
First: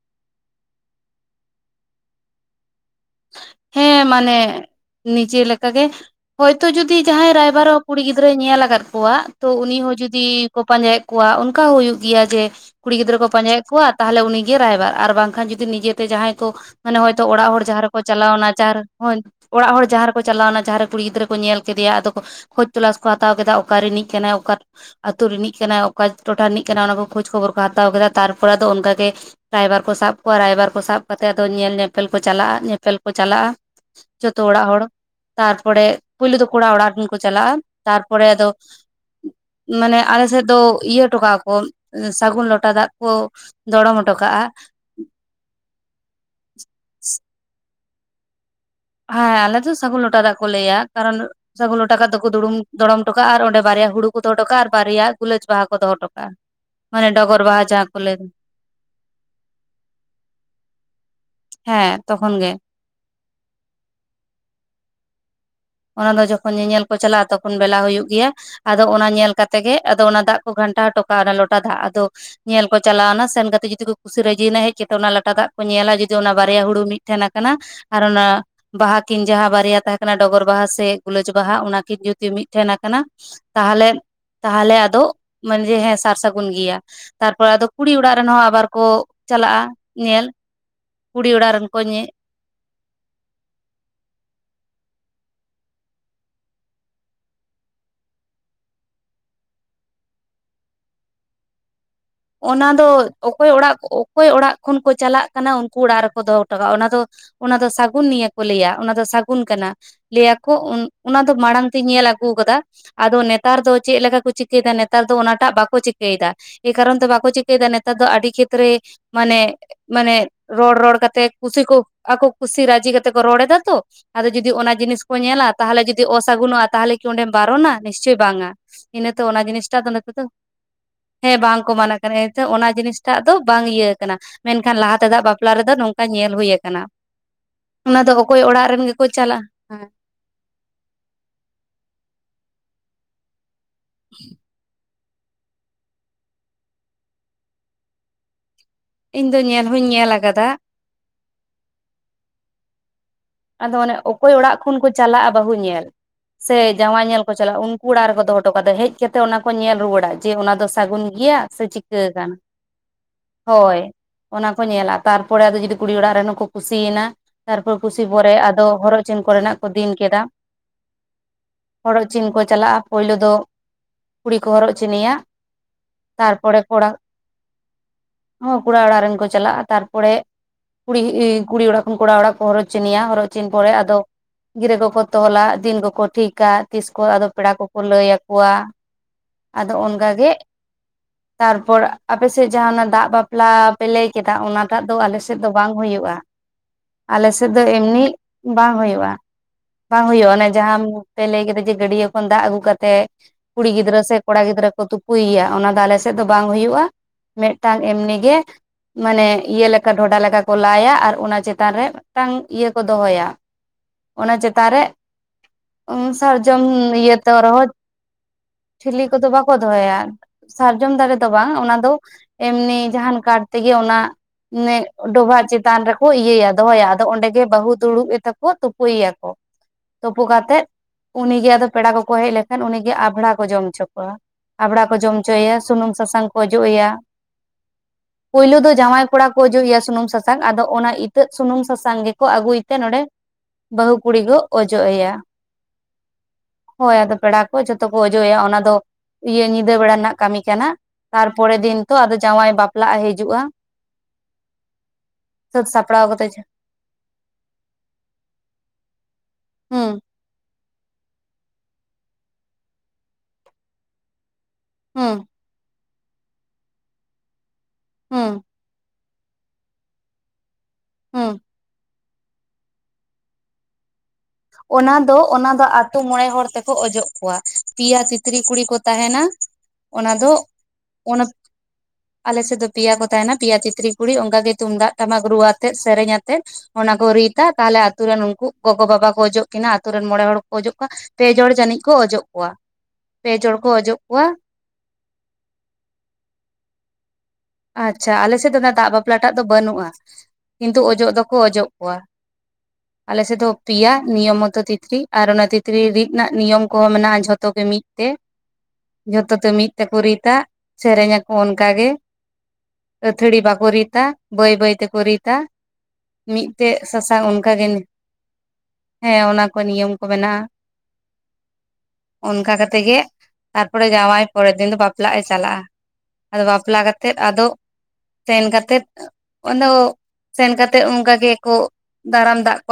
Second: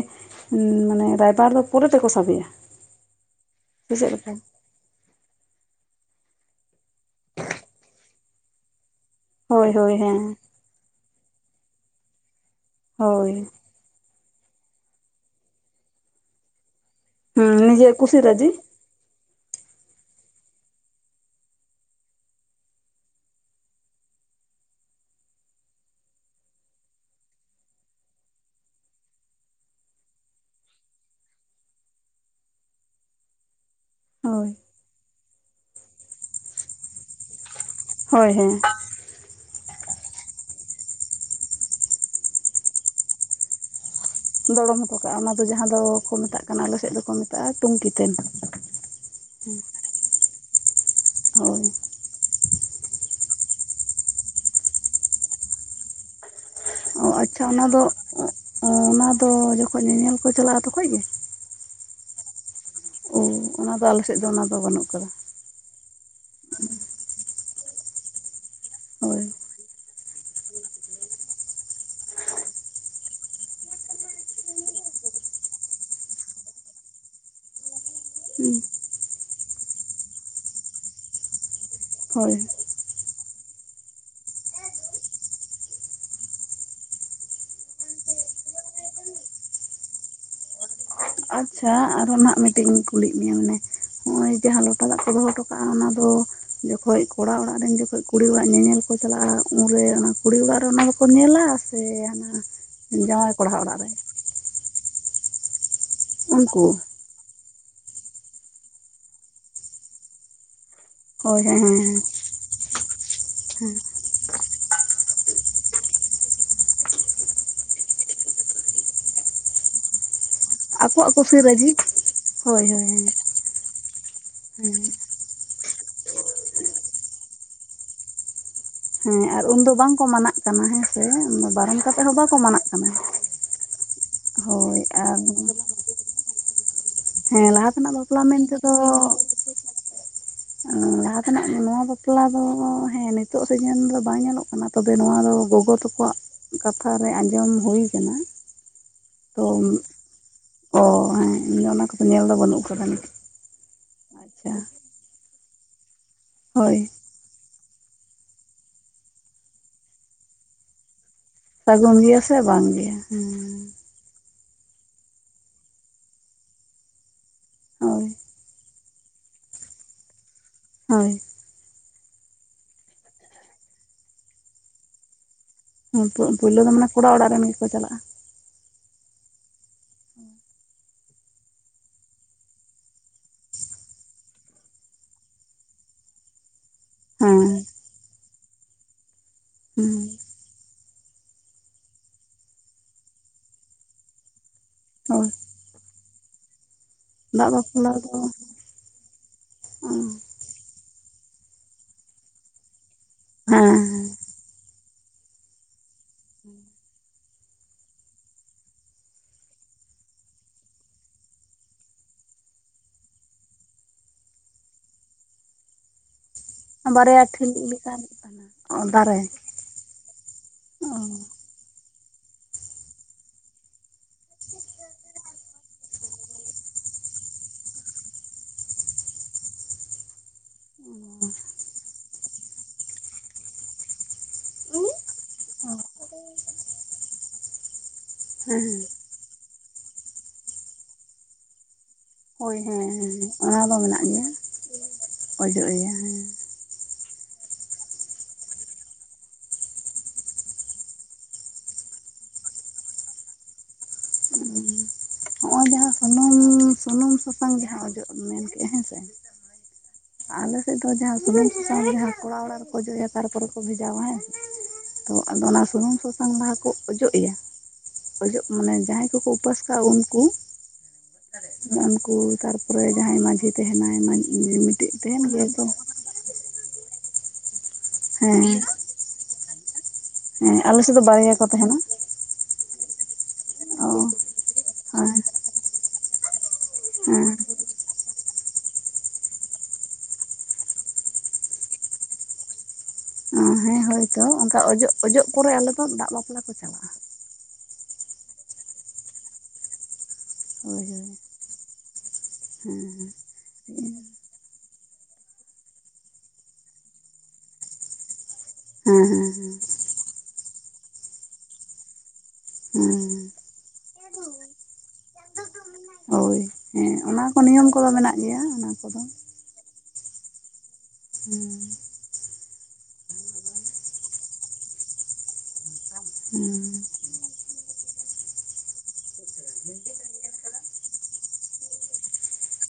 ᱩᱸ ᱢᱟᱱᱮ ᱨᱟᱭᱵᱟᱨ ᱫᱚ ᱯᱚᱨᱮ ᱛᱮᱠᱚ ᱥᱟᱵᱮᱭᱟ ᱾ ᱦᱮᱸ ᱢᱟᱱᱮ ᱱᱤᱡᱮ ᱞᱮᱠᱟᱜ ᱜᱮ ᱦᱚᱭᱛᱚ ᱡᱩᱫᱤ ᱡᱟᱦᱟᱸᱭ ᱨᱟᱭᱵᱟᱨ ᱦᱚᱸ ᱠᱩᱲᱤ ᱜᱤᱫᱽᱨᱟᱹᱭ ᱧᱮᱞ ᱟᱠᱟᱫ ᱠᱚᱣᱟ ᱛᱚ ᱦᱳᱭ ᱩᱱᱤ ᱦᱚᱸ ᱦᱳᱭ ᱡᱩᱫᱤ ᱦᱮᱸ ᱠᱚ ᱯᱟᱸᱡᱟᱭᱮᱫ ᱠᱚᱣᱟ ᱚᱱᱠᱟ ᱦᱚᱸ ᱦᱩᱭᱩᱜ ᱜᱮᱭᱟ ᱡᱮ ᱠᱩᱲᱤ ᱜᱤᱫᱽᱨᱟᱹ ᱠᱚ ᱦᱳᱭ ᱯᱟᱸᱡᱟᱭᱮᱫ ᱠᱚᱣᱟ ᱛᱟᱦᱚᱞᱮ ᱩᱱᱤᱜᱮ ᱨᱟᱭᱵᱟᱨ ᱟᱨ ᱵᱟᱝᱠᱷᱟᱱ ᱡᱩᱫᱤ ᱱᱤᱡᱮ ᱛᱮ ᱡᱟᱦᱟᱸᱭ ᱠᱚ ᱢᱟᱱᱮ ᱦᱚᱭᱛᱳ ᱚᱲᱟᱜ ᱦᱩᱸ ᱦᱚᱲ ᱡᱟᱦᱟᱸ ᱨᱮ ᱱᱤᱡᱮᱨ ᱠᱩᱥᱤ ᱨᱟᱹᱡᱤ ᱪᱟᱞᱟᱣᱱᱟ ᱡᱟᱦᱟᱸ ᱚᱲᱟᱜ ᱦᱚᱲ ᱡᱟᱦᱟᱸ ᱨᱮᱠᱚ ᱪᱟᱞᱟᱣᱱᱟ ᱡᱟᱦᱟᱸ ᱨᱮ ᱠᱩᱲᱤ ᱜᱤᱫᱽᱨᱟᱹ ᱠᱚ ᱧᱮᱞ ᱠᱮᱫᱮᱭᱟ ᱟᱫᱚ ᱠᱚ ᱠᱷᱳᱡᱽ ᱛᱚᱞᱟᱥ ᱠᱚ ᱦᱟᱛᱟᱣ ᱠᱮᱫᱟ ᱚᱠᱟ ᱨᱤᱱᱤᱡ ᱠᱟᱱᱟᱭ ᱚᱠᱟ ᱟ ᱟᱹᱛᱩᱳ ᱨᱤᱱᱤᱡ ᱠᱟᱱᱟᱭ ᱚᱠᱟ ᱴᱚᱴᱷᱟ ᱨᱤᱱᱤᱡ ᱠᱟᱱᱟ ᱚᱱᱟ ᱠᱚ ᱠᱷᱳᱡᱽ ᱠᱷᱚᱵᱚᱨ ᱠᱚ ᱦᱟᱛᱟᱣ ᱠᱮᱫᱟ ᱛᱟᱨᱯᱚᱨ ᱟᱫᱚ ᱚᱱᱠᱟ ᱜᱮ ᱨᱟᱭᱵᱟᱨ ᱠᱚ ᱥᱟᱵ ᱠᱚᱣᱟ ᱨᱟᱭᱵᱟᱨ ᱠᱚ ᱥᱟᱵ ᱠᱟᱛᱮᱜ ᱟᱫᱚ ᱧᱮᱞ ᱧᱮᱯᱮᱞ ᱠᱚ ᱪᱟᱞᱟᱜᱼᱟ ᱾ ᱧᱯᱮᱞ ᱠᱚ ᱪᱟᱞᱟᱜᱼᱟ ᱡᱚᱛᱚ ᱦᱳᱭ ᱚᱲᱟᱜ ᱦᱚᱲ, ᱛᱟᱨᱯᱚᱨᱮ ᱯᱩᱭᱞᱩ ᱫᱚ ᱠᱚᱲᱟ ᱚᱲᱟᱜ ᱨᱮᱱ ᱠᱚ ᱪᱟᱞᱟᱜᱼᱟ ᱾ ᱛᱟᱨᱯᱚᱨᱮ ᱦᱳᱭ ᱟᱫᱚ ᱦᱮᱸ ᱢᱟᱱᱮ ᱟᱞᱮ ᱥᱮᱫ ᱫᱚ ᱤᱭᱟᱹ ᱦᱚᱴᱚ ᱠᱟᱜᱼᱟ ᱠᱚ ᱥᱟᱹᱜᱩᱱ ᱞᱚᱴᱟ ᱫᱟᱜ ᱠᱚ ᱫᱚᱲᱚᱢ ᱦᱚᱴᱚ ᱠᱟᱜᱼᱟ ᱾ ᱦᱚᱴ ᱠᱟᱜᱼᱟ ᱚᱱᱟ ᱫᱚ ᱡᱟᱦᱟᱸ ᱫᱚ ᱠᱚ ᱢᱮᱛᱟᱜ ᱠᱟᱱᱟ ᱟᱞᱮ ᱥᱮᱫ ᱫᱚᱠᱚ ᱢᱮᱛᱟᱜᱼᱟ ᱴᱩᱝᱠᱤ ᱛᱮᱱ ᱾ ᱦᱮᱸ ᱟᱞᱮ ᱫᱚ ᱥᱟᱹᱜᱩᱱ ᱞᱚᱴᱟ ᱫᱟᱜ ᱠᱚ ᱞᱟᱹᱭᱟ ᱠᱟᱨᱚᱱ ᱦᱳᱭ ᱥᱟᱹᱜᱩᱱ ᱞᱚᱴᱟ ᱴᱟᱠᱟ ᱫᱚᱠᱚ ᱫᱩᱲᱩᱢ ᱫᱚᱲᱚᱢ ᱦᱚᱴ ᱠᱟᱜᱼᱟ ᱟᱨ ᱚᱰᱮ ᱵᱟᱨᱭᱟ ᱦᱩᱲᱩ ᱠᱚ ᱫᱚᱦᱚ ᱦᱚᱴᱚ ᱠᱟᱜ ᱟᱨ ᱵᱟᱨᱭᱟ ᱜᱩᱞᱟᱹᱡ ᱵᱟᱦᱟ ᱠᱚ ᱫᱚᱦᱚ ᱦᱟᱴᱚ ᱠᱟᱜᱼᱟ ᱾ ᱢᱟᱱᱮ ᱰᱚᱜᱚᱨ ᱟᱪᱪᱷᱟ ᱵᱟᱦᱟ ᱚᱱᱟ ᱫᱚ ᱡᱟᱦᱟᱸ ᱠᱚ ᱞᱟᱹᱭ ᱾ ᱚ ᱚᱱᱟ ᱫᱚ ᱡᱚᱠᱷᱚᱡ ᱧᱮ-ᱧᱮᱞ ᱠᱚ ᱪᱟᱞᱟᱜᱼᱟ ᱛᱚᱠᱷᱚᱡ ᱜᱮ? ᱦᱮᱸ ᱛᱚᱠᱷᱚᱱ ᱜᱮ ᱾ ᱚ, ᱚᱱᱟ ᱫᱚ ᱟᱞᱮ ᱥᱮᱫ ᱫᱚ ᱚᱱᱟ ᱫᱚ ᱵᱟᱹᱱᱩᱜ ᱟᱠᱟᱫᱟ ᱾ ᱚᱱᱟ ᱫᱚ ᱡᱚᱠᱷᱚᱱ ᱧᱮ-ᱧᱮᱞ ᱠᱚ ᱪᱟᱞᱟᱜᱼᱟ ᱛᱚᱠᱷᱚᱱ ᱵᱮᱞᱟ ᱦᱩᱭᱩᱜᱳ ᱜᱮᱭᱟ ᱾ ᱟᱫᱚ ᱚᱱᱟ ᱦᱳᱭ ᱧᱮᱞ ᱠᱟᱛᱮ ᱜᱮ ᱟᱫᱚ ᱚᱱᱟ ᱫᱟᱜ ᱠᱚ ᱜᱷᱟᱱᱴᱟ ᱦᱚᱴᱚ ᱠᱟᱜᱼᱟ ᱚᱱᱟ ᱞᱚᱴᱟ ᱫᱟᱜ ᱟᱫᱚ ᱧᱮᱞ ᱠᱚ ᱪᱟᱞᱟᱣᱱᱟ ᱥᱮᱱ ᱠᱟᱛᱮ ᱡᱩᱫᱤ ᱠᱚ ᱠᱩᱥᱤ ᱨᱟᱹᱡᱤᱭᱮᱱᱟ ᱦᱮᱡ ᱠᱟᱛᱮᱫ ᱚᱱᱟ ᱞᱟᱴᱟ ᱫᱟᱜ ᱠᱚ ᱧᱮᱞᱟ ᱡᱩᱫᱤ ᱚᱱᱟ ᱵᱟᱨᱭᱟ ᱦᱩᱲᱩ ᱢᱤᱫᱴᱷᱮᱱ ᱟᱠᱟᱱᱟ ᱟᱨ ᱚᱱᱟ ᱦᱳᱭ ᱵᱟᱦᱟ ᱠᱤᱱ ᱡᱟᱦᱟᱸ ᱵᱟᱨᱭᱟ ᱛᱟᱦᱮᱸ ᱠᱟᱱᱟ ᱰᱚᱜᱚᱨ ᱵᱟᱦᱟ ᱥᱮ ᱜᱩᱞᱟᱹᱡᱽ ᱵᱟᱦᱟ ᱚᱱᱟᱠᱤᱱ ᱡᱩᱫᱤ ᱦᱳᱭ ᱢᱤᱫᱴᱷᱮᱱ ᱟᱠᱟᱱᱟ ᱛᱟᱦᱚᱞᱮ ᱛᱟᱦᱚᱞᱮ ᱟᱫᱚ ᱢᱟᱱᱮ ᱡᱮ ᱦᱮᱸ ᱥᱟᱨ ᱥᱟᱹᱜᱩᱱ ᱜᱮᱭᱟ ᱾ ᱛᱟᱨᱯᱚᱨᱮ ᱟᱫᱚ ᱠᱩᱲᱤ ᱚᱲᱟᱜ ᱨᱮᱱ ᱦᱚᱸ ᱟᱵᱟᱨ ᱠᱚ ᱪᱟᱞᱟᱜᱼᱟ ᱧᱮᱞ ᱾ ᱟᱪᱪᱷᱟ ᱟᱨᱚ ᱱᱟᱜ ᱢᱤᱴᱤᱡ ᱤᱧ ᱠᱩᱞᱤᱭᱮᱫ ᱢᱮᱭᱟ ᱢᱟᱱᱮ ᱱᱚᱜ-ᱚᱭ ᱡᱟᱦᱟᱸ ᱞᱚᱴᱟ ᱫᱟᱜ ᱠᱚ ᱫᱚᱦᱚ ᱦᱚᱴᱚ ᱠᱟᱜᱼᱟ ᱚᱱᱟ ᱫᱚ ᱡᱚᱠᱷᱚᱱ ᱠᱚᱲᱟ ᱚᱲᱟᱜ ᱨᱮᱱ ᱡᱚᱠᱷᱚᱱ ᱠᱩᱲᱤ ᱚᱲᱟᱜ ᱧᱮᱧᱮᱞ ᱠᱚ ᱪᱟᱞᱟᱜᱼᱟ ᱩᱱᱨᱮ ᱚᱱᱟ ᱠᱩᱲᱤ ᱚᱲᱟᱜ ᱨᱮ ᱚᱱᱟ ᱫᱚᱠᱚ ᱧᱮᱞᱟ᱾ ᱥᱮᱛᱟ ᱟᱜ, ᱚᱱᱟ ᱫᱚ ᱚᱠᱚᱭ ᱚᱲᱟᱜ ᱚᱠᱚᱭ ᱚᱲᱟᱜ ᱠᱷᱚᱱ ᱠᱚ ᱪᱟᱞᱟᱜ, ᱠᱟᱱᱟ ᱩᱱᱠᱩ ᱚᱲᱟᱜ ᱨᱮᱠᱚ ᱫᱚᱦᱚ ᱦᱚᱴᱚ ᱩᱱᱠᱩ ᱠᱟᱜᱼᱟ ᱚᱱᱟ ᱫᱚ, ᱚᱱᱟ ᱫᱚ ᱥᱟᱹᱜᱩᱱ ᱱᱤᱭᱟᱹ ᱠᱚ ᱞᱟᱹᱭᱟ ᱚᱱᱟ ᱫᱚ ᱥᱟᱹᱜᱩᱱ ᱠᱟᱱᱟ ᱞᱟᱹᱭ ᱟᱠᱚ ᱩᱱ, ᱚᱱᱟ ᱫᱚ ᱦᱳᱭ ᱦᱮᱸ ᱢᱟᱲᱟᱝ ᱦᱮᱸ ᱛᱮᱧ ᱦᱮᱸ ᱧᱮᱞ ᱟᱹᱜᱩ ᱠᱟᱫᱟ ᱟᱫᱚ ᱱᱮᱛᱟᱨ ᱫᱚ ᱪᱮᱫ ᱞᱮᱠᱟ ᱠᱚ ᱪᱤ ᱪᱤᱠᱟᱹᱭᱟ ᱱᱮᱛᱟᱨ ᱫᱚ ᱚᱱᱟᱴᱟᱜ ᱵᱟᱠᱚ ᱪᱤᱠᱟᱹᱭᱮᱫᱟ᱾ ᱠᱟᱨᱚᱱ ᱛᱮ ᱵᱟᱠᱚ ᱪᱤᱠᱟᱹᱭᱮᱫᱟ ᱱᱮᱛᱟᱨ ᱫᱚ ᱟᱹᱰᱤ ᱠᱷᱮᱛᱨᱮ ᱢᱟᱱᱮ ᱢᱟᱱᱮ, ᱨᱚᱲ ᱨᱚᱲ ᱟᱠᱚᱣᱟᱜ ᱠᱟᱛᱮᱜ ᱠᱩᱥᱤ ᱨᱟᱹᱡᱤ ᱠᱚ ᱟᱠᱚ ᱦᱳᱭ ᱠᱩᱥᱤ ᱦᱳᱭ ᱨᱟᱹᱡᱤ ᱦᱮᱸ ᱠᱟᱛᱮᱜ ᱠᱚ ᱨᱚᱲ ᱮᱫᱟ ᱛᱚ ᱟᱫᱚ ᱡᱩᱫᱤ ᱚᱱᱟ ᱦᱮᱸ ᱡᱤᱱᱤᱥ ᱠᱚ ᱧᱮᱞᱟ ᱛᱟᱦᱚᱞᱮ ᱡᱩᱫᱤ ᱚ ᱥᱟᱹᱜᱩᱱᱚᱜᱼᱟ ᱛᱟᱦᱚᱞᱮ ᱠᱤ ᱚᱸᱰᱮᱢ ᱵᱟᱨᱚᱱᱟ ᱱᱤᱥᱪᱚᱭ ᱵᱟᱝᱟ᱾ ᱤᱱᱟᱹ ᱦᱮᱸ ᱛᱮ ᱚᱱᱟ ᱟᱨ ᱡᱤᱱᱤᱥ ᱩᱱᱫᱚ ᱴᱟᱜ ᱫᱚ ᱵᱟᱝᱠᱚ ᱱᱤᱛᱚᱜ ᱫᱚ ᱢᱟᱱᱟᱜ ᱠᱟᱱᱟ ᱦᱮᱸᱥᱮ ᱦᱮᱸ ᱩᱱᱫᱚ ᱵᱟᱝ ᱠᱚ ᱵᱟᱨᱚᱱ ᱢᱟᱱᱟᱜ ᱠᱟᱛᱮᱫ ᱠᱟᱱᱟ ᱦᱚᱸ ᱵᱟᱠᱚ ᱮᱭᱛᱚ ᱢᱟᱱᱟᱜ ᱚᱱᱟ ᱠᱟᱱᱟ ᱡᱤᱱᱤᱥ ᱴᱟᱜ ᱛᱚ ᱵᱟᱝ ᱤᱭᱟᱹ ᱠᱟᱱᱟ᱾ ᱢᱮᱱᱠᱷᱟᱱ ᱦᱳᱭ ᱞᱟᱦᱟ ᱟᱨ ᱛᱮᱫᱟᱜ ᱵᱟᱯᱞᱟ ᱨᱮᱫᱚ ᱱᱚᱝᱠᱟ ᱧᱮᱞ ᱦᱩᱭ ᱟᱠᱟᱱᱟ᱾ ᱦᱮᱸ ᱞᱟᱦᱟ ᱛᱮᱱᱟᱜ ᱚᱱᱟ ᱫᱚ ᱵᱟᱯᱞᱟ ᱚᱠᱚᱭ ᱚᱲᱟᱜ ᱨᱮᱱ ᱜᱮᱠᱚ ᱪᱟᱞᱟᱜ, ᱚᱸᱻ ᱞᱟᱦᱟ ᱛᱮᱱᱟᱜ ᱱᱚᱣᱟ ᱵᱟᱯᱞᱟ ᱫᱚ ᱦᱮᱸ ᱱᱤᱛᱚᱜ ᱥᱤᱡᱟᱹᱱ ᱫᱚ ᱵᱟᱝ ᱧᱮᱞᱚᱜ ᱠᱟᱱᱟ ᱛᱚᱵᱽ ᱵᱮ ᱱᱚᱣᱟ ᱫᱚ ᱜᱚᱜᱚ ᱛᱟᱠᱚᱣᱟᱜ ᱠᱟᱛᱷᱟ ᱨᱮ ᱟᱸᱡᱚᱢ ᱦᱩᱭ ᱠᱟᱱᱟ᱾ ᱤᱧ ᱫᱚ ᱛᱚ ᱧᱮᱞ ᱦᱩᱧ ᱧᱮᱞ ᱠᱟᱫᱟ᱾ ᱚ ᱦᱮᱸ ᱤᱧ ᱫᱚ ᱚᱱᱟ ᱠᱚᱫᱚ ᱧᱮᱞ ᱫᱚ ᱵᱟᱹᱱᱩᱜ ᱠᱟᱫᱟ᱾ ᱟᱫᱚ ᱚᱱᱮ ᱚᱠᱚᱭ ᱟᱪᱪᱷᱟ ᱚᱲᱟᱜ ᱠᱷᱚᱱ ᱠᱚ ᱪᱟᱞᱟᱜᱼᱟ ᱵᱟᱹᱦᱩ ᱧᱮᱞ ᱥᱮ ᱦᱳᱭ ᱡᱟᱶᱟᱭ ᱧᱮᱞ ᱠᱚ ᱪᱟᱞᱟᱜᱼᱟ ᱩᱱ ᱠᱩ ᱚᱲᱟᱜ ᱨᱮᱠᱚ ᱫᱚᱦᱚ ᱦᱚᱴᱚ ᱠᱟᱫᱟ ᱦᱮᱡ ᱠᱟᱛᱮᱜ ᱚᱱᱟ ᱠᱚ ᱧᱮᱞ ᱨᱩᱣᱟᱹᱲᱟ ᱡᱮ ᱚᱱᱟ ᱫᱚ ᱥᱟᱹᱜᱩᱱ ᱜᱮᱭᱟ᱾ ᱥᱮ ᱥᱟᱹᱜᱩᱱ ᱪᱤᱠᱟᱹ ᱜᱮᱭᱟ ᱠᱟᱱᱟ ᱥᱮ ᱵᱟᱝ ᱜᱮᱭᱟ ᱦᱮᱸ ᱦᱚᱭ᱾ ᱚᱱᱟ ᱠᱚ ᱧᱮᱞᱟ ᱛᱟᱨᱯᱚᱨᱮ ᱟᱫᱚ ᱡᱫᱤ ᱠᱩᱲᱤ ᱚᱲᱟᱜ ᱨᱮᱱ ᱦᱚᱠᱚ ᱠᱩᱥᱤᱭᱮᱱᱟ ᱛᱟᱨᱯᱚᱨᱮ ᱠᱩᱥ ᱦᱳᱭ ᱯᱚᱨᱮ ᱟᱫᱚ ᱦᱚᱨᱚᱜ ᱪᱤᱱ ᱠᱚᱨᱮᱱᱟᱜ ᱠᱚ ᱫᱤᱱ ᱠᱮᱫᱟ᱾ ᱦᱳᱭ᱾ ᱦᱚᱨᱚᱜ ᱪᱤᱱ ᱠᱚ ᱪᱟᱞᱟᱜᱼᱟ ᱯᱩᱭᱞᱩ ᱫᱚ ᱠᱩᱲᱤ ᱠᱚ ᱦᱚᱨᱚᱜ ᱪᱤᱱᱮᱭᱟ᱾ ᱦᱤᱛᱚᱜ ᱫᱚ ᱯᱳᱭᱞᱳ ᱫᱚ ᱢᱟᱱᱮ ᱠᱚᱲᱟ ᱚᱲᱟᱜ ᱨᱮᱱ ᱜᱮᱠᱚ ᱪᱟᱞᱟᱜᱼᱟ᱾ ᱦᱚᱸ ᱠᱚᱲᱟ ᱚᱲᱟᱜ ᱨᱮᱱ ᱠᱚ ᱪᱟᱞᱟᱜᱼᱟ ᱛᱟᱨᱯᱚᱲᱮ ᱠᱩᱲᱤ ᱤ ᱠᱩᱲᱤ ᱚᱲᱟᱜ ᱠᱷᱚᱱ ᱠᱚᱲᱟ ᱚᱲᱟᱜ ᱠᱚ ᱦᱚᱨᱚᱪ ᱪᱤᱱᱮᱭᱟ ᱦᱚᱨᱚᱜ ᱪᱤᱱ ᱯᱚᱨᱮ ᱟᱫᱚ ᱜᱤᱨᱟᱹ ᱠᱚᱠᱚ ᱛᱚᱞᱟ ᱫᱤᱱ ᱠᱚᱠᱚ ᱴᱷᱤᱠᱟ ᱛᱤᱥ ᱠᱚ ᱟᱫᱚ ᱦᱮᱸ ᱯᱮᱲᱟ ᱠᱚᱠᱚ ᱞᱟᱹᱭ ᱟᱠᱚᱣᱟ᱾ ᱟᱫᱚ ᱦᱮᱸ ᱚᱱᱠᱟᱜᱮ, ᱛᱟᱨᱯᱚᱨ ᱟᱯᱮ ᱥᱮᱜ ᱡᱟᱦᱟᱸ ᱚᱱᱟ ᱫᱟᱜ ᱵᱟᱯᱞᱟ ᱯᱮ ᱞᱟᱹᱭ ᱠᱮᱫᱟ ᱚᱱᱟ ᱴᱟᱜ ᱫᱚ ᱟᱞᱮ ᱦᱳᱭ ᱥᱮᱜ ᱫᱚ ᱵᱟᱝ ᱦᱩᱭᱩᱜᱼᱟ᱾ ᱟᱞᱮ ᱥᱮᱜ ᱫᱟᱜ ᱫᱚ ᱵᱟᱯᱞᱟ ᱮᱢᱱᱤ ᱫᱚ ᱵᱟᱝ ᱦᱩᱭᱩᱜᱼᱟ ᱵᱟᱝ ᱦᱩᱭᱩᱜᱼᱟ ᱚᱱᱮ ᱡᱟᱦᱟᱸᱢ ᱯᱮ ᱞᱟᱹᱭ ᱠᱮᱫᱟ ᱡᱮ ᱜᱟᱹᱰᱭᱟᱹ ᱠᱷᱚᱱ ᱫᱟᱜ ᱟᱹᱜᱩ ᱠᱟᱛᱮᱜ, ᱠᱩᱲᱤ ᱦᱮᱸ ᱜᱤᱫᱽᱨᱟᱹ ᱥᱮ ᱠᱚᱲᱟ ᱜᱤᱫᱽᱨᱟᱹ ᱠᱚ ᱛᱩᱯᱩᱭ ᱭᱟ ᱚᱱᱟ ᱫᱚ ᱟᱞᱮ ᱥᱮᱜ ᱫᱚ ᱵᱟᱝ ᱦᱩᱭᱩᱜᱼᱟ᱾ ᱢᱤᱜᱴᱟᱝ ᱮᱢᱱᱤ ᱜᱮ ᱢᱟᱱᱮ ᱤᱭᱟᱹ ᱞᱮᱠᱟ ᱰᱷᱚᱰᱟ ᱞᱮᱠᱟ ᱠᱚ ᱞᱟᱭᱟ ᱟᱨ ᱚᱱᱟ ᱪᱮᱛᱟᱱ ᱨᱮ, ᱟᱝ ᱤᱭᱟᱹ ᱠᱚ ᱫᱚᱦᱚᱭᱟ ᱚᱱᱟ ᱪᱮᱛᱟᱱ ᱨᱮ, ᱩᱸᱻ ᱥᱟᱨᱡᱚᱢ ᱦᱮᱸ ᱤᱭᱟᱹ ᱵᱟᱨᱭᱟ ᱴᱷᱤᱞ ᱛᱚᱨᱚᱡ ᱞᱮᱠᱟ ᱪᱷᱤᱞᱤ ᱫᱟᱨᱮ ᱠᱚᱫᱚ ᱵᱟᱠᱚ ᱫᱚᱦᱚᱭᱟ ᱚ ᱥᱟᱨᱡᱚᱢ ᱫᱟᱨᱮ ᱫᱚ ᱵᱟᱝ ᱚᱱᱟ ᱫᱚ, ᱮᱢᱱᱤ ᱡᱟᱦᱟᱸᱱ ᱠᱟᱰ ᱛᱮᱜᱮ ᱚᱱᱟ ᱱᱮᱜ ᱰᱚᱵᱷᱟᱜ ᱪᱮᱛᱟᱱ ᱨᱮᱠᱚ ᱤᱭᱟᱹᱭᱟ ᱫᱚᱦᱚᱭᱟ᱾ ᱛᱚ ᱚᱸᱰᱮ ᱜᱮ ᱵᱟᱹᱦᱩ ᱫᱩᱲᱩᱵ ᱮ ᱛᱟᱠᱚ ᱛᱳᱯᱳᱭ ᱟᱠᱚ ᱛᱳᱯᱳ ᱠᱟᱛᱮᱜ ᱩᱱᱤ ᱜᱮ ᱟᱫᱚ ᱯᱮᱲᱟ ᱠᱚᱠᱚ ᱦᱮᱡ ᱞᱮᱠᱷᱟᱱ ᱩᱱᱤ ᱜᱮ ᱟᱵᱷᱲᱟ ᱠᱚ ᱡᱚᱢ ᱚᱪᱚ ᱠᱚᱣᱟ᱾ ᱟᱵᱷᱲᱟ ᱠᱚ ᱡᱚᱢ ᱦᱚᱪᱭᱟ ᱥᱩᱱᱩᱢ ᱥᱟᱥᱟᱝ ᱠᱚ ᱚᱡᱚᱜ ᱟᱭᱟ᱾ ᱯᱩᱭᱞᱩ ᱦᱮᱸ ᱫᱚ ᱡᱟᱶᱟᱭ ᱠᱚᱲᱟ ᱠᱚ ᱚᱡᱩᱜ ᱮᱭᱟ ᱥᱩᱱᱩᱢ ᱥᱟᱥᱟᱝ ᱟᱫᱚ ᱚᱱᱟ ᱤᱛᱟᱹᱫ ᱥᱩᱱᱩᱢ ᱥᱟᱥᱟᱝ ᱜᱮ ᱠᱚ ᱦᱳᱭ ᱟᱜᱩᱭ ᱛᱮ ᱦᱮᱸ ᱱᱚᱸᱰᱮ ᱦᱮᱸ ᱚᱱᱟ ᱫᱚ ᱵᱟᱹᱦᱩ ᱢᱮᱱᱟᱜ ᱠᱩᱲᱤ ᱜᱮᱭᱟ ᱠᱚ ᱚᱡᱚᱜ ᱮᱭᱟ ᱚᱡᱚᱜ ᱟᱭᱟ ᱦᱮᱸ ᱾ ᱦᱳᱭ ᱟᱫᱚ ᱯᱮᱲᱟ ᱠᱚ ᱡᱚᱛᱚ ᱠᱚ ᱚᱡᱚᱜ ᱮᱭᱟ ᱚᱱᱟ ᱫᱚ ᱤᱭᱟᱹ ᱧᱤᱫᱟᱹ ᱵᱮᱲᱟ ᱨᱮᱱᱟᱜ ᱠᱟᱢᱤ ᱠᱟᱱᱟ, ᱛᱟᱨᱯᱚᱲᱮ ᱫᱤᱱ ᱛᱚ ᱟᱫᱚ ᱡᱟᱶᱟᱭ ᱵᱟᱯᱞᱟᱜ ᱮ ᱦᱤᱡᱩᱜ-ᱟ ᱾ [inaudible] ᱦᱚᱸᱜᱼᱚᱭ ᱡᱟᱦᱟᱸ ᱥᱟᱯᱲᱟᱣ ᱥᱩᱱᱩᱢ ᱠᱟᱛᱮ ᱥᱩᱱᱩᱢ ᱥᱟᱥᱟᱝ ᱡᱟᱦᱟᱸ ᱚᱡᱚᱜ ᱮᱢ‌ ᱢᱮᱱ ᱠᱮᱜ-ᱟ ᱦᱮᱸ ᱥᱮᱼᱼ ᱦᱩᱸ ᱾ ᱟᱞᱮ ᱥᱮᱜ ᱫᱚ ᱡᱟᱦᱟᱸ ᱥᱩᱱᱩᱢ ᱥᱟᱥᱟᱝ ᱡᱟᱦᱟᱸ ᱠᱚᱲᱟ ᱚᱲᱟᱜ ᱨᱮᱠᱚ ᱚᱡᱚᱜ ᱮᱭᱟ ᱛᱟᱨᱯᱚᱨᱮ ᱠᱚ ᱵᱷᱮᱡᱟᱣᱟ ᱦᱮᱸ᱾ ᱛᱚ ᱦᱩᱸ ᱟᱫᱚ ᱚᱱᱟ ᱥᱩᱱᱩᱢ ᱥᱟᱥᱟᱝ ᱞᱟᱦᱟ ᱠᱚ ᱚᱡᱚᱜ ᱮᱭᱟ ᱾ ᱦᱩᱸ ᱚᱡᱚᱜ ᱢᱟᱱᱮ ᱡᱟᱦᱟᱸᱭ ᱠᱚᱠᱚ ᱩᱯᱟᱹᱥ ᱠᱟᱜ-ᱟ ᱩᱱᱠᱩ ᱦᱩᱸ ᱾ ᱢᱟᱱᱮ ᱩᱱᱠᱩ ᱛᱟᱨᱯᱚᱨᱮ ᱡᱟᱦᱟᱸᱭ ᱢᱟᱡᱷᱤ ᱛᱮᱦᱮᱱᱟᱭ, ᱢᱟᱸᱡᱽ ᱢᱤᱫᱴᱤᱡ ᱛᱮᱦᱮᱱ ᱜᱮᱭᱟᱭ ᱛᱚ ᱾ ᱟᱛᱩ ᱢᱚᱬᱮ ᱦᱚᱲ ᱛᱮᱠᱚ ᱚᱡᱚᱜ ᱠᱚᱣᱟ ᱯᱮᱭᱟ ᱛᱤᱛᱨᱤ ᱦᱮᱸ ᱠᱩᱲᱤ ᱠᱚ ᱛᱟᱦᱮᱱᱟ ᱚᱱᱟ ᱫᱚ ᱦᱮᱸ ᱟᱞᱮ ᱥᱮᱫ ᱫᱚ ᱚᱱᱟᱯ ᱵᱟᱨᱭᱟ ᱠᱚ ᱛᱟᱦᱮᱱᱟ ᱟᱞᱮ ᱥᱮᱜ ᱫᱚ ᱯᱮᱭᱟ ᱠᱚ ᱛᱟᱦᱮᱱᱟ ᱯᱮᱭᱟ ᱚ ᱛᱤᱛᱨᱤ ᱠᱩᱲᱤ ᱚᱱᱠᱟ ᱜᱮ ᱛᱩᱢᱫᱟᱜ ᱦᱮᱸ ᱴᱟᱢᱟᱠ ᱨᱩ ᱟᱛᱮᱜ ᱥᱮᱨᱮᱧ ᱟᱛᱮᱜ ᱚᱱᱟ ᱠᱚ ᱨᱤᱫᱟ ᱦᱮᱸ ᱛᱟᱦᱚᱞᱮ ᱩᱱᱩᱠᱩ ᱜᱚᱜᱚ ᱵᱟᱵᱟ ᱚᱡᱚᱜ ᱠᱤᱱᱟᱹ ᱟᱛᱩᱨ ᱨᱮᱱ ᱢᱚᱬᱮ ᱦᱚᱲ ᱠᱚ ᱚᱡᱚᱜ ᱠᱚᱣᱟ ᱯᱮ ᱦᱚᱲ ᱡᱟᱹᱱᱤᱡ ᱠᱚ ᱚᱡᱚᱜ ᱠᱚᱣᱟ ᱾ ᱦᱮᱸ ᱦᱳᱭᱛᱚ ᱚᱱᱠᱟ ᱚᱡᱚᱜ ᱚᱡᱚᱜ ᱠᱚᱨᱮ ᱟᱞᱮᱚ ᱫᱟᱜ ᱵᱟᱯᱞᱟ ᱠᱚ ᱪᱟᱞᱟᱜᱼᱟ ᱾ ᱟᱪᱪᱷᱟ ᱟᱞᱮ ᱥᱮᱫ ᱫᱚ ᱫᱟᱜ ᱵᱟᱯᱞᱟ ᱴᱟᱜ ᱫᱚ ᱵᱟᱹᱱᱩᱜᱼᱟ ᱾ ᱠᱤᱱᱛᱩ ᱦᱳᱭ ᱚᱡᱚᱜ ᱦᱳᱭ ᱫᱚᱠᱚ ᱚᱡᱚᱜ ᱠᱚᱣᱟ ᱦᱮᱸ ᱟᱞᱮ ᱥᱮᱫ ᱫᱚ ᱦᱮᱸ ᱯᱮᱭᱟ ᱱᱤᱭᱚᱢᱚᱛᱚ ᱛᱤᱛᱨᱤ ᱟᱨ ᱚᱱᱟ ᱛᱤᱛᱨᱤ ᱨᱤᱫ ᱨᱮᱱᱟᱜ ᱱᱤᱭᱚᱢ ᱠᱚᱦᱚᱸ ᱢᱮᱱᱟᱜᱼᱟ ᱡᱷᱚᱛᱚ ᱜᱮ ᱢᱤᱫ ᱛᱮ, ᱦᱮᱸ ᱦᱮᱸ ᱡᱷᱚᱛᱚ ᱛᱮ ᱢᱤᱫ ᱦᱮᱸ ᱛᱮᱠᱚ ᱨᱤᱫᱟᱜ ᱥᱮᱨᱮᱧ ᱟᱠᱚ ᱚᱱᱠᱟ ᱜᱮ ᱾ ᱦᱮᱸ ᱟᱹᱛᱷᱟᱹᱲᱤ ᱵᱟᱠᱚ ᱨᱤᱛᱟ ᱵᱟᱹᱭ ᱵᱟᱹᱭ ᱛᱮᱠᱚ ᱨᱤᱛᱟ ᱾ ᱦᱳᱭ ᱢᱤᱫᱴᱮᱫ ᱦᱮᱸ ᱚᱱᱟ ᱥᱟᱥᱟᱝ ᱠᱚ ᱚᱱᱠᱟ ᱱᱤᱭᱚᱢ ᱜᱮ, ᱠᱚᱫᱚ ᱢᱮᱱᱟᱜ ᱜᱮᱭᱟ ᱚᱱᱟ ᱠᱚᱫᱚ ᱦᱮᱸ ᱚᱱᱟ ᱠᱚ ᱱᱤᱭᱚᱢ ᱠᱚ ᱢᱮᱱᱟᱜᱼᱟ ᱾ ᱦᱩᱸ ᱾ ᱚᱱᱠᱟ ᱠᱟᱛᱮᱜ ᱜᱮ ᱛᱟᱨᱯᱚᱨᱮ ᱡᱟᱶᱟᱭ ᱯᱚᱨᱮᱨ ᱫᱤᱱ ᱫᱚ ᱵᱟᱯᱞᱟᱜ ᱮ ᱪᱟᱞᱟᱜᱼᱟ ᱾ ᱟᱫᱚ ᱦᱮᱸ ᱵᱟᱯᱞᱟ ᱠᱟᱛᱮᱮᱫ ᱟᱫᱚ ᱥᱮᱱ ᱠᱟᱛᱮᱜ ᱩᱱ ᱫᱚ ᱥᱮᱱ ᱠᱟᱛᱮᱜ ᱚᱱᱠᱟ ᱜᱮᱠᱚ ᱫᱟᱨᱟᱢ ᱫᱟᱜ ᱠᱚᱣᱟ ᱾